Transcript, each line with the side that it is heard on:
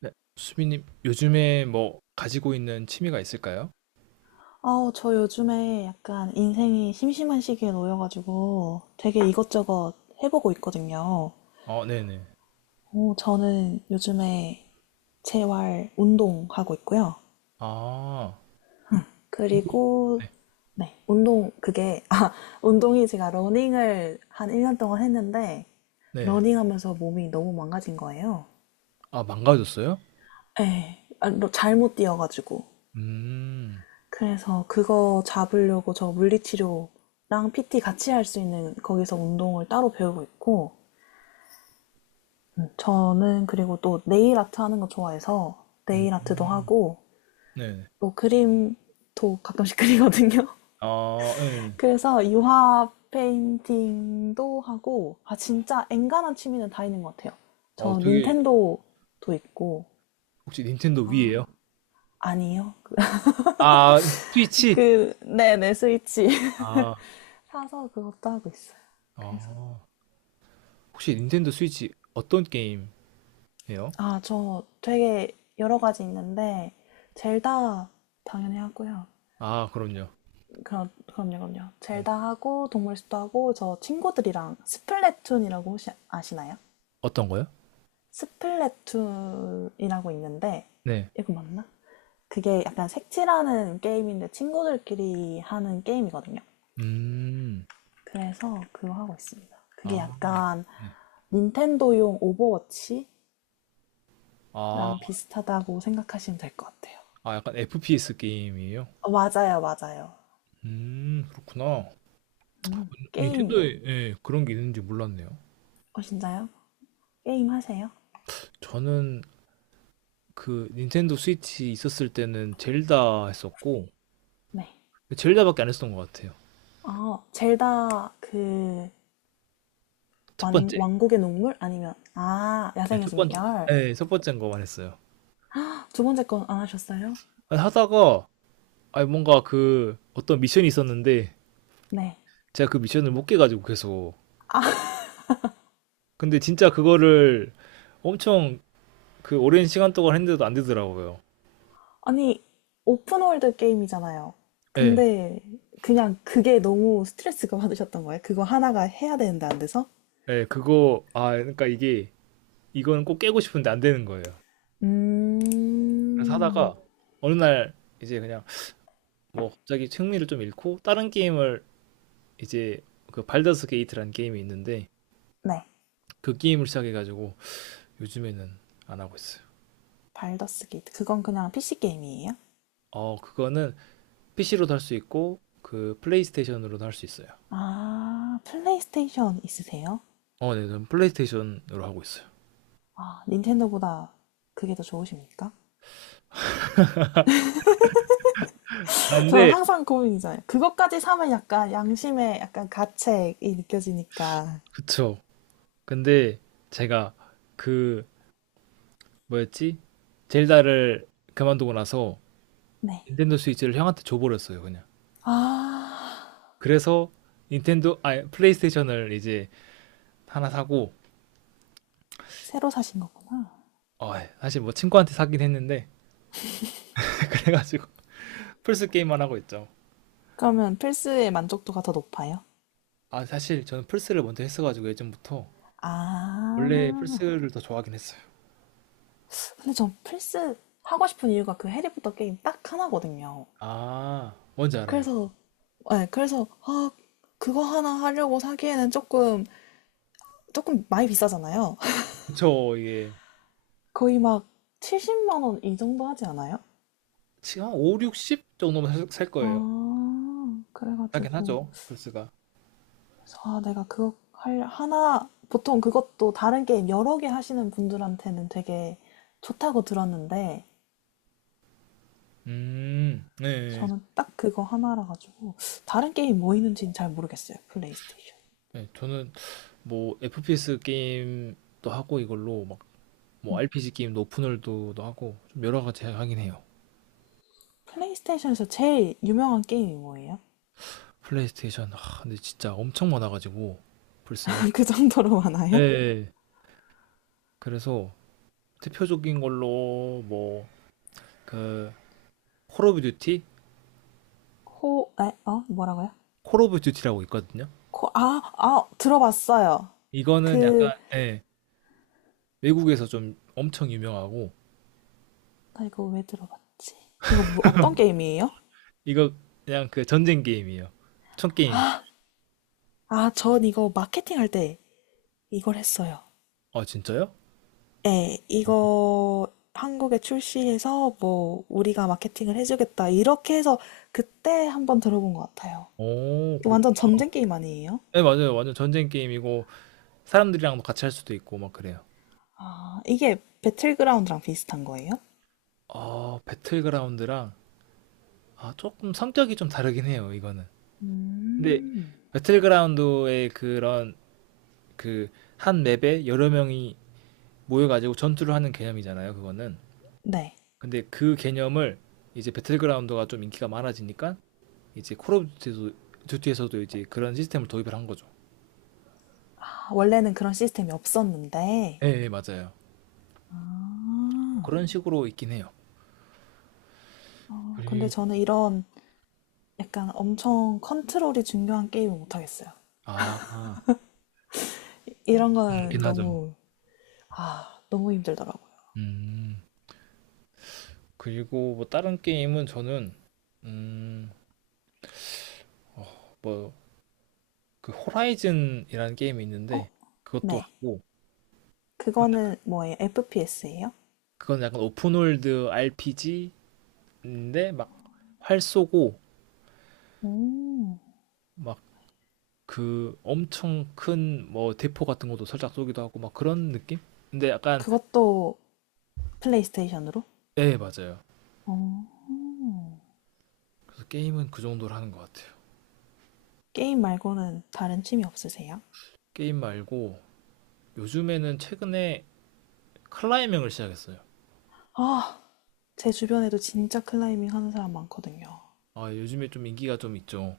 right: 네. 수빈님, 요즘에 뭐 가지고 있는 취미가 있을까요?
left: 아, 저 요즘에 약간 인생이 심심한 시기에 놓여가지고 되게 이것저것 해보고 있거든요.
right: 어, 네네.
left: 어, 저는 요즘에 재활 운동하고 있고요.
right: 아, 운동?
left: 그리고, 네, 운동, 그게, 아, 운동이 제가 러닝을 한 1년 동안 했는데,
right: 네.
left: 러닝하면서 몸이 너무 망가진 거예요.
right: 아, 망가졌어요?
left: 예, 아, 잘못 뛰어가지고.
right: 음.
left: 그래서 그거 잡으려고 저 물리치료랑 PT 같이 할 수 있는 거기서 운동을 따로 배우고 있고, 저는 그리고 또 네일 아트 하는 거 좋아해서 네일 아트도
right: 음,
left: 하고,
right: 네.
left: 또 그림도 가끔씩 그리거든요.
right: 아, 네.
left: 그래서 유화 페인팅도 하고, 아, 진짜 엔간한 취미는 다 있는 것 같아요.
right: 어,
left: 저
right: 되게,
left: 닌텐도도 있고,
right: 혹시 닌텐도
left: 아,
right: 위에요?
left: 아니요.
right: 아, 스위치?
left: 그, 네네, 스위치.
right: 아,
left: 사서 그것도 하고 있어요. 그래서
right: 아. 혹시 닌텐도 스위치 어떤 게임 해요?
left: 아, 저 되게 여러 가지 있는데, 젤다 당연히 하고요.
right: 아, 그럼요.
left: 그럼, 그럼요, 그럼요.
right: 네.
left: 젤다 하고, 동물 숲도 하고, 저 친구들이랑 스플래툰이라고 혹시 아시나요?
right: 어떤 거요?
left: 스플래툰이라고 있는데,
right: 네.
left: 이거 맞나? 그게 약간 색칠하는 게임인데, 친구들끼리 하는 게임이거든요.
right: 음,
left: 그래서 그거 하고 있습니다. 그게
right: 아,
left: 약간
right: 네.
left: 닌텐도용 오버워치랑
right: 아,
left: 비슷하다고 생각하시면 될 것 같아요.
right: 아, 약간 FPS 게임이에요?
left: 어, 맞아요, 맞아요.
right: 그렇구나.
left: 게임,
right: 닌텐도에 예, 그런 게 있는지 몰랐네요.
left: 어, 진짜요? 게임 하세요?
right: 저는 그 닌텐도 스위치 있었을 때는 젤다 했었고
left: 네.
right: 젤다밖에 안 했었던 것 같아요.
left: 아, 젤다, 그,
right: 첫
left: 왕,
right: 번째,
left: 왕국의 농물? 아니면, 아,
right: 네,
left: 야생의
right: 첫 번째,
left: 숨결.
right: 네, 첫 번째인 거만 했어요.
left: 두 번째 건 안 하셨어요?
right: 아니, 하다가 아니 뭔가 그 어떤 미션이 있었는데
left: 네.
right: 제가 그 미션을 못 깨가지고 계속, 근데 진짜 그거를 엄청 그 오랜 시간 동안 했는데도 안 되더라고요.
left: 아니, 오픈월드 게임이잖아요.
right: 예,
left: 근데, 그냥 그게 너무 스트레스가 받으셨던 거예요? 그거 하나가 해야 되는데 안 돼서?
right: 예, 그거 아 그러니까 이게 이거는 꼭 깨고 싶은데 안 되는 거예요. 그래서
left: 음,
right: 하다가 어느 날 이제 그냥 뭐 갑자기 흥미를 좀 잃고 다른 게임을, 이제 그 발더스 게이트라는 게임이 있는데
left: 네.
right: 그 게임을 시작해가지고 요즘에는 안 하고 있어요.
left: 발더스 게이트. 그건 그냥 PC 게임이에요?
right: 어 그거는 PC로도 할 수 있고 그 플레이스테이션으로도 할 수 있어요.
left: 아, 플레이스테이션 있으세요?
right: 어, 네, 저는 플레이스테이션으로 하고 있어요.
left: 아, 닌텐도보다 그게 더 좋으십니까?
right: 아,
left: 저는
right: 근데,
left: 항상 고민이잖아요. 그것까지 사면 약간 양심의 약간 가책이 느껴지니까.
right: 그쵸. 근데 제가 그 뭐였지? 젤다를 그만두고 나서
left: 네.
right: 닌텐도 스위치를 형한테 줘버렸어요, 그냥.
left: 아,
right: 그래서 닌텐도, 아니, 플레이스테이션을 이제 하나 사고
left: 새로 사신 거구나.
right: 어, 예. 사실 뭐 친구한테 사긴 했는데 그래가지고 플스 게임만 하고 있죠.
left: 그러면 플스의 만족도가 더 높아요?
right: 아 사실 저는 플스를 먼저 했어가지고 예전부터 원래
left: 아,
right: 플스를 더 좋아하긴 했어요.
left: 근데 전 플스 하고 싶은 이유가 그 해리포터 게임 딱 하나거든요.
right: 아 뭔지 알아요.
left: 그래서, 네, 그래서, 아, 그거 하나 하려고 사기에는 조금, 조금 많이 비싸잖아요.
right: 저 이게
left: 거의 막 70만 원 이 정도 하지 않아요?
right: 지금 한 5, 60 정도면 살 거예요.
left: 아. 그래
right: 하긴
left: 가지고
right: 하죠 플스가.
left: 그래서 아 내가 그거 할 하나 보통 그것도 다른 게임 여러 개 하시는 분들한테는 되게 좋다고 들었는데
right: 네, 네.
left: 저는 딱 그거 하나라 가지고 다른 게임 뭐 있는지는 잘 모르겠어요. 플레이스테이션.
right: 네, 저는 뭐 FPS 게임도 하고 이걸로 막 뭐 RPG 게임도 오픈월드도 하고 좀 여러 가지 하긴 해요.
left: 플레이스테이션에서 제일 유명한 게임이 뭐예요?
right: 플레이스테이션 아 근데 진짜 엄청 많아가지고 플스는.
left: 그 정도로 많아요?
right: 네. 그래서 대표적인 걸로 뭐 그 콜 오브 듀티?
left: 호, 에, 어? 뭐라고요?
right: 콜 오브 듀티라고 있거든요.
left: 코, 아, 아, 들어봤어요.
right: 이거는 약간
left: 그,
right: 예, 외국에서 좀 엄청 유명하고
left: 나 이거 왜 들어봤지? 이거 뭐, 어떤 게임이에요?
right: 이거 그냥 그 전쟁 게임이에요. 총 게임.
left: 아, 전 이거 마케팅할 때 이걸 했어요.
right: 아 진짜요?
left: 예, 이거 한국에 출시해서 뭐 우리가 마케팅을 해주겠다 이렇게 해서 그때 한번 들어본 것 같아요.
right: 오, 그렇
left: 완전 전쟁 게임 아니에요?
right: 네 맞아요. 완전 전쟁 게임이고 사람들이랑도 같이 할 수도 있고 막 그래요.
left: 아, 이게 배틀그라운드랑 비슷한 거예요?
right: 아 배틀그라운드랑 아 조금 성격이 좀 다르긴 해요 이거는. 근데
left: 음.
right: 배틀그라운드의 그런 그 한 맵에 여러 명이 모여가지고 전투를 하는 개념이잖아요 그거는.
left: 네.
right: 근데 그 개념을 이제 배틀그라운드가 좀 인기가 많아지니까 이제 콜 오브 듀티에서도 이제 그런 시스템을 도입을 한 거죠.
left: 아, 원래는 그런 시스템이
right: 예,
left: 없었는데,
right: 예, 맞아요.
left: 아.
right: 그런 식으로 있긴 해요.
left: 어, 근데
right: 그리고
left: 저는 이런 약간 엄청 컨트롤이 중요한 게임을 못하겠어요.
right: 아,
left: 이런 거는
right: 그렇긴 하죠.
left: 너무, 아, 너무 힘들더라고요.
right: 음. 그리고 뭐 다른 게임은 저는 음, 뭐 그 호라이즌이라는 게임이 있는데 그것도
left: 네.
right: 하고
left: 그거는 뭐예요? FPS예요?
right: 그건 약간 오픈월드 RPG인데 막 활 쏘고 막 그 엄청 큰 뭐 대포 같은 것도 살짝 쏘기도 하고 막 그런 느낌? 근데 약간
left: 그것도 플레이스테이션으로?
right: 네 맞아요. 그래서 게임은 그 정도로 하는 것 같아요.
left: 게임 말고는 다른 취미 없으세요?
right: 게임 말고 요즘에는 최근에 클라이밍을 시작했어요.
left: 아, 제 주변에도 진짜 클라이밍 하는 사람 많거든요.
right: 아 요즘에 좀 인기가 좀 있죠.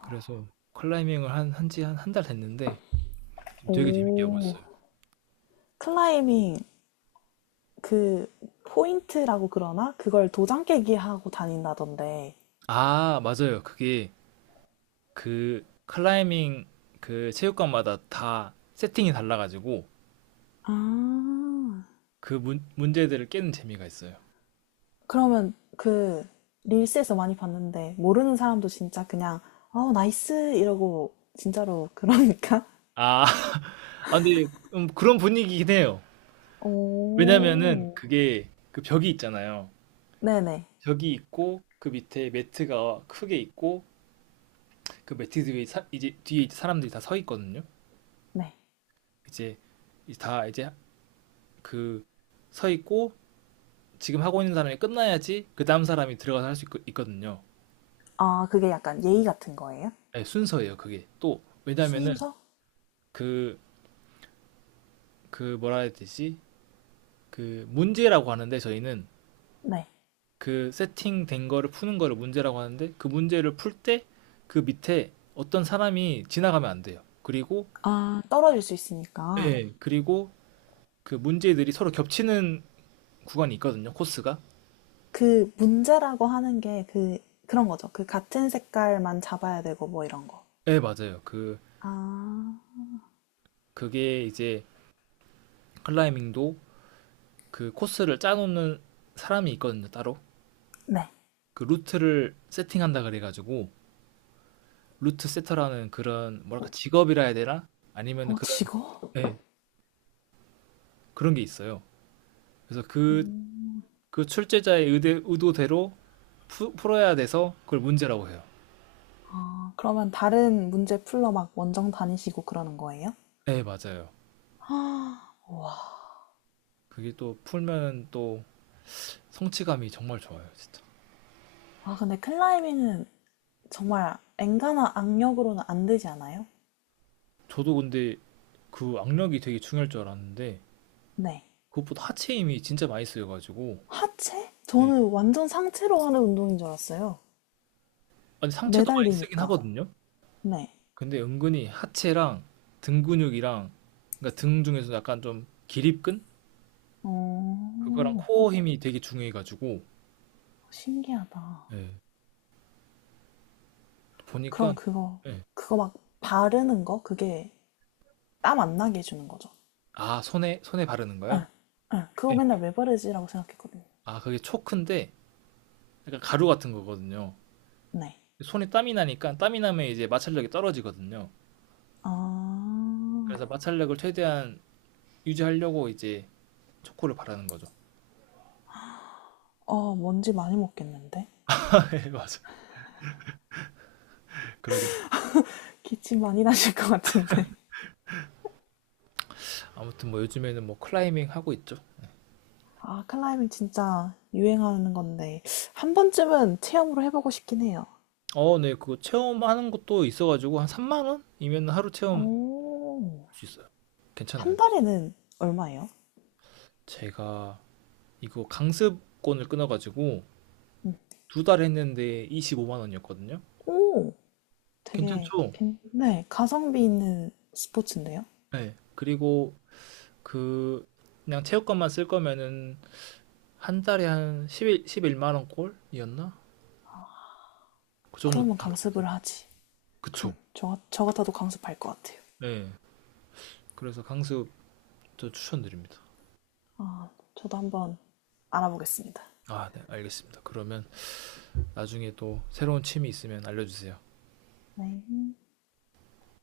right: 그래서 클라이밍을 한 한지 한 한 달 됐는데 지금 되게 재밌게 하고
left: 오,
right: 있어요.
left: 클라이밍 그 포인트라고 그러나 그걸 도장 깨기 하고 다닌다던데.
right: 아 맞아요. 그게 그 클라이밍 그 체육관마다 다 세팅이 달라가지고
left: 아,
right: 그 문제들을 깨는 재미가 있어요.
left: 그러면 그 릴스에서 많이 봤는데 모르는 사람도 진짜 그냥 어 나이스 이러고 진짜로 그러니까.
right: 아, 아 근데 그런 분위기긴 해요. 왜냐면은
left: 오.
right: 그게 그 벽이 있잖아요.
left: 네네.
right: 벽이 있고 그 밑에 매트가 크게 있고 그 매트 뒤에 이제 뒤에 이제 사람들이 다 서 있거든요.
left: 네.
right: 이제 이제 다 이제 그 서 있고 지금 하고 있는 사람이 끝나야지 그 다음 사람이 들어가서 할 수 있거든요.
left: 아, 그게 약간 예의 같은 거예요?
right: 네, 순서예요, 그게. 또 왜냐면은
left: 순서?
right: 그 그 뭐라 해야 되지? 그 문제라고 하는데 저희는
left: 네.
right: 그 세팅된 거를 푸는 거를 문제라고 하는데 그 문제를 풀 때 그 밑에 어떤 사람이 지나가면 안 돼요. 그리고
left: 아, 떨어질 수 있으니까.
right: 예, 그리고 그 문제들이 서로 겹치는 구간이 있거든요, 코스가.
left: 그 문제라고 하는 게 그, 그런 거죠. 그 같은 색깔만 잡아야 되고 뭐 이런 거.
right: 예, 맞아요. 그,
left: 아,
right: 그게 이제 클라이밍도 그 코스를 짜놓는 사람이 있거든요, 따로.
left: 네.
right: 그 루트를 세팅한다 그래가지고, 루트 세터라는 그런, 뭐랄까, 직업이라 해야 되나? 아니면
left: 어,
right: 그런,
left: 지거?
right: 예, 그런 게 있어요. 그래서 그, 그 출제자의 의도대로 풀어야 돼서 그걸 문제라고 해요.
left: 아, 그러면 다른 문제 풀러 막 원정 다니시고 그러는 거예요?
right: 예, 맞아요.
left: 아,
right: 그게 또 풀면 또 성취감이 정말 좋아요, 진짜.
left: 아, 근데 클라이밍은 정말 엔간한 악력으로는 안 되지 않아요?
right: 저도 근데 그 악력이 되게 중요할 줄 알았는데
left: 네.
right: 그것보다 하체 힘이 진짜 많이 쓰여가지고.
left: 하체?
right: 네.
left: 저는 완전 상체로 하는 운동인 줄 알았어요.
right: 아니 상체도 많이 쓰긴
left: 매달리니까.
right: 하거든요.
left: 네.
right: 근데 은근히 하체랑 등 근육이랑 그러니까 등 중에서 약간 좀 기립근
left: 어,
right: 그거랑
left: 어,
right: 코어 힘이 되게 중요해가지고.
left: 신기하다.
right: 예, 보니까
left: 그럼 그거,
right: 예.
left: 그거 막 바르는 거? 그게 땀 안 나게 해주는 거죠.
right: 아 손에 바르는 거야?
left: 응, 응. 그거
right: 예.
left: 맨날 왜 바르지라고 생각했거든요.
right: 아 그게 초크인데 약간 가루 같은 거거든요.
left: 네.
right: 손에 땀이 나니까 땀이 나면 이제 마찰력이 떨어지거든요.
left: 아,
right: 그래서 마찰력을 최대한 유지하려고 이제 초코를 바르는 거죠.
left: 어, 먼지 많이 먹겠는데?
right: 예, 맞아. 그러긴
left: 기침 많이 나실 것 같은데.
right: 아무튼 뭐 요즘에는 뭐 클라이밍 하고 있죠.
left: 아, 클라이밍 진짜 유행하는 건데, 한 번쯤은 체험으로 해보고 싶긴 해요.
right: 어, 네, 그거 체험하는 것도 있어가지고 한 3만 원이면 하루 체험
left: 오,
right: 할 수 있어요. 괜찮아요.
left: 한 달에는 얼마예요?
right: 제가 이거 강습권을 끊어가지고 두 달 했는데 25만 원이었거든요.
left: 응. 오, 되게,
right: 괜찮죠?
left: 네, 가성비 있는 스포츠인데요?
right: 네. 그리고 그 그냥 체육관만 쓸 거면은 한 달에 한 11만 원 꼴이었나? 그 정도.
left: 그러면 강습을 하지.
right: 그쵸.
left: 그럼 저, 저 같아도 강습할 것 같아요.
right: 네. 그래서 강습 저 추천드립니다.
left: 저도 한번 알아보겠습니다.
right: 아, 네, 알겠습니다. 그러면 나중에 또 새로운 취미 있으면 알려주세요.
left: 네.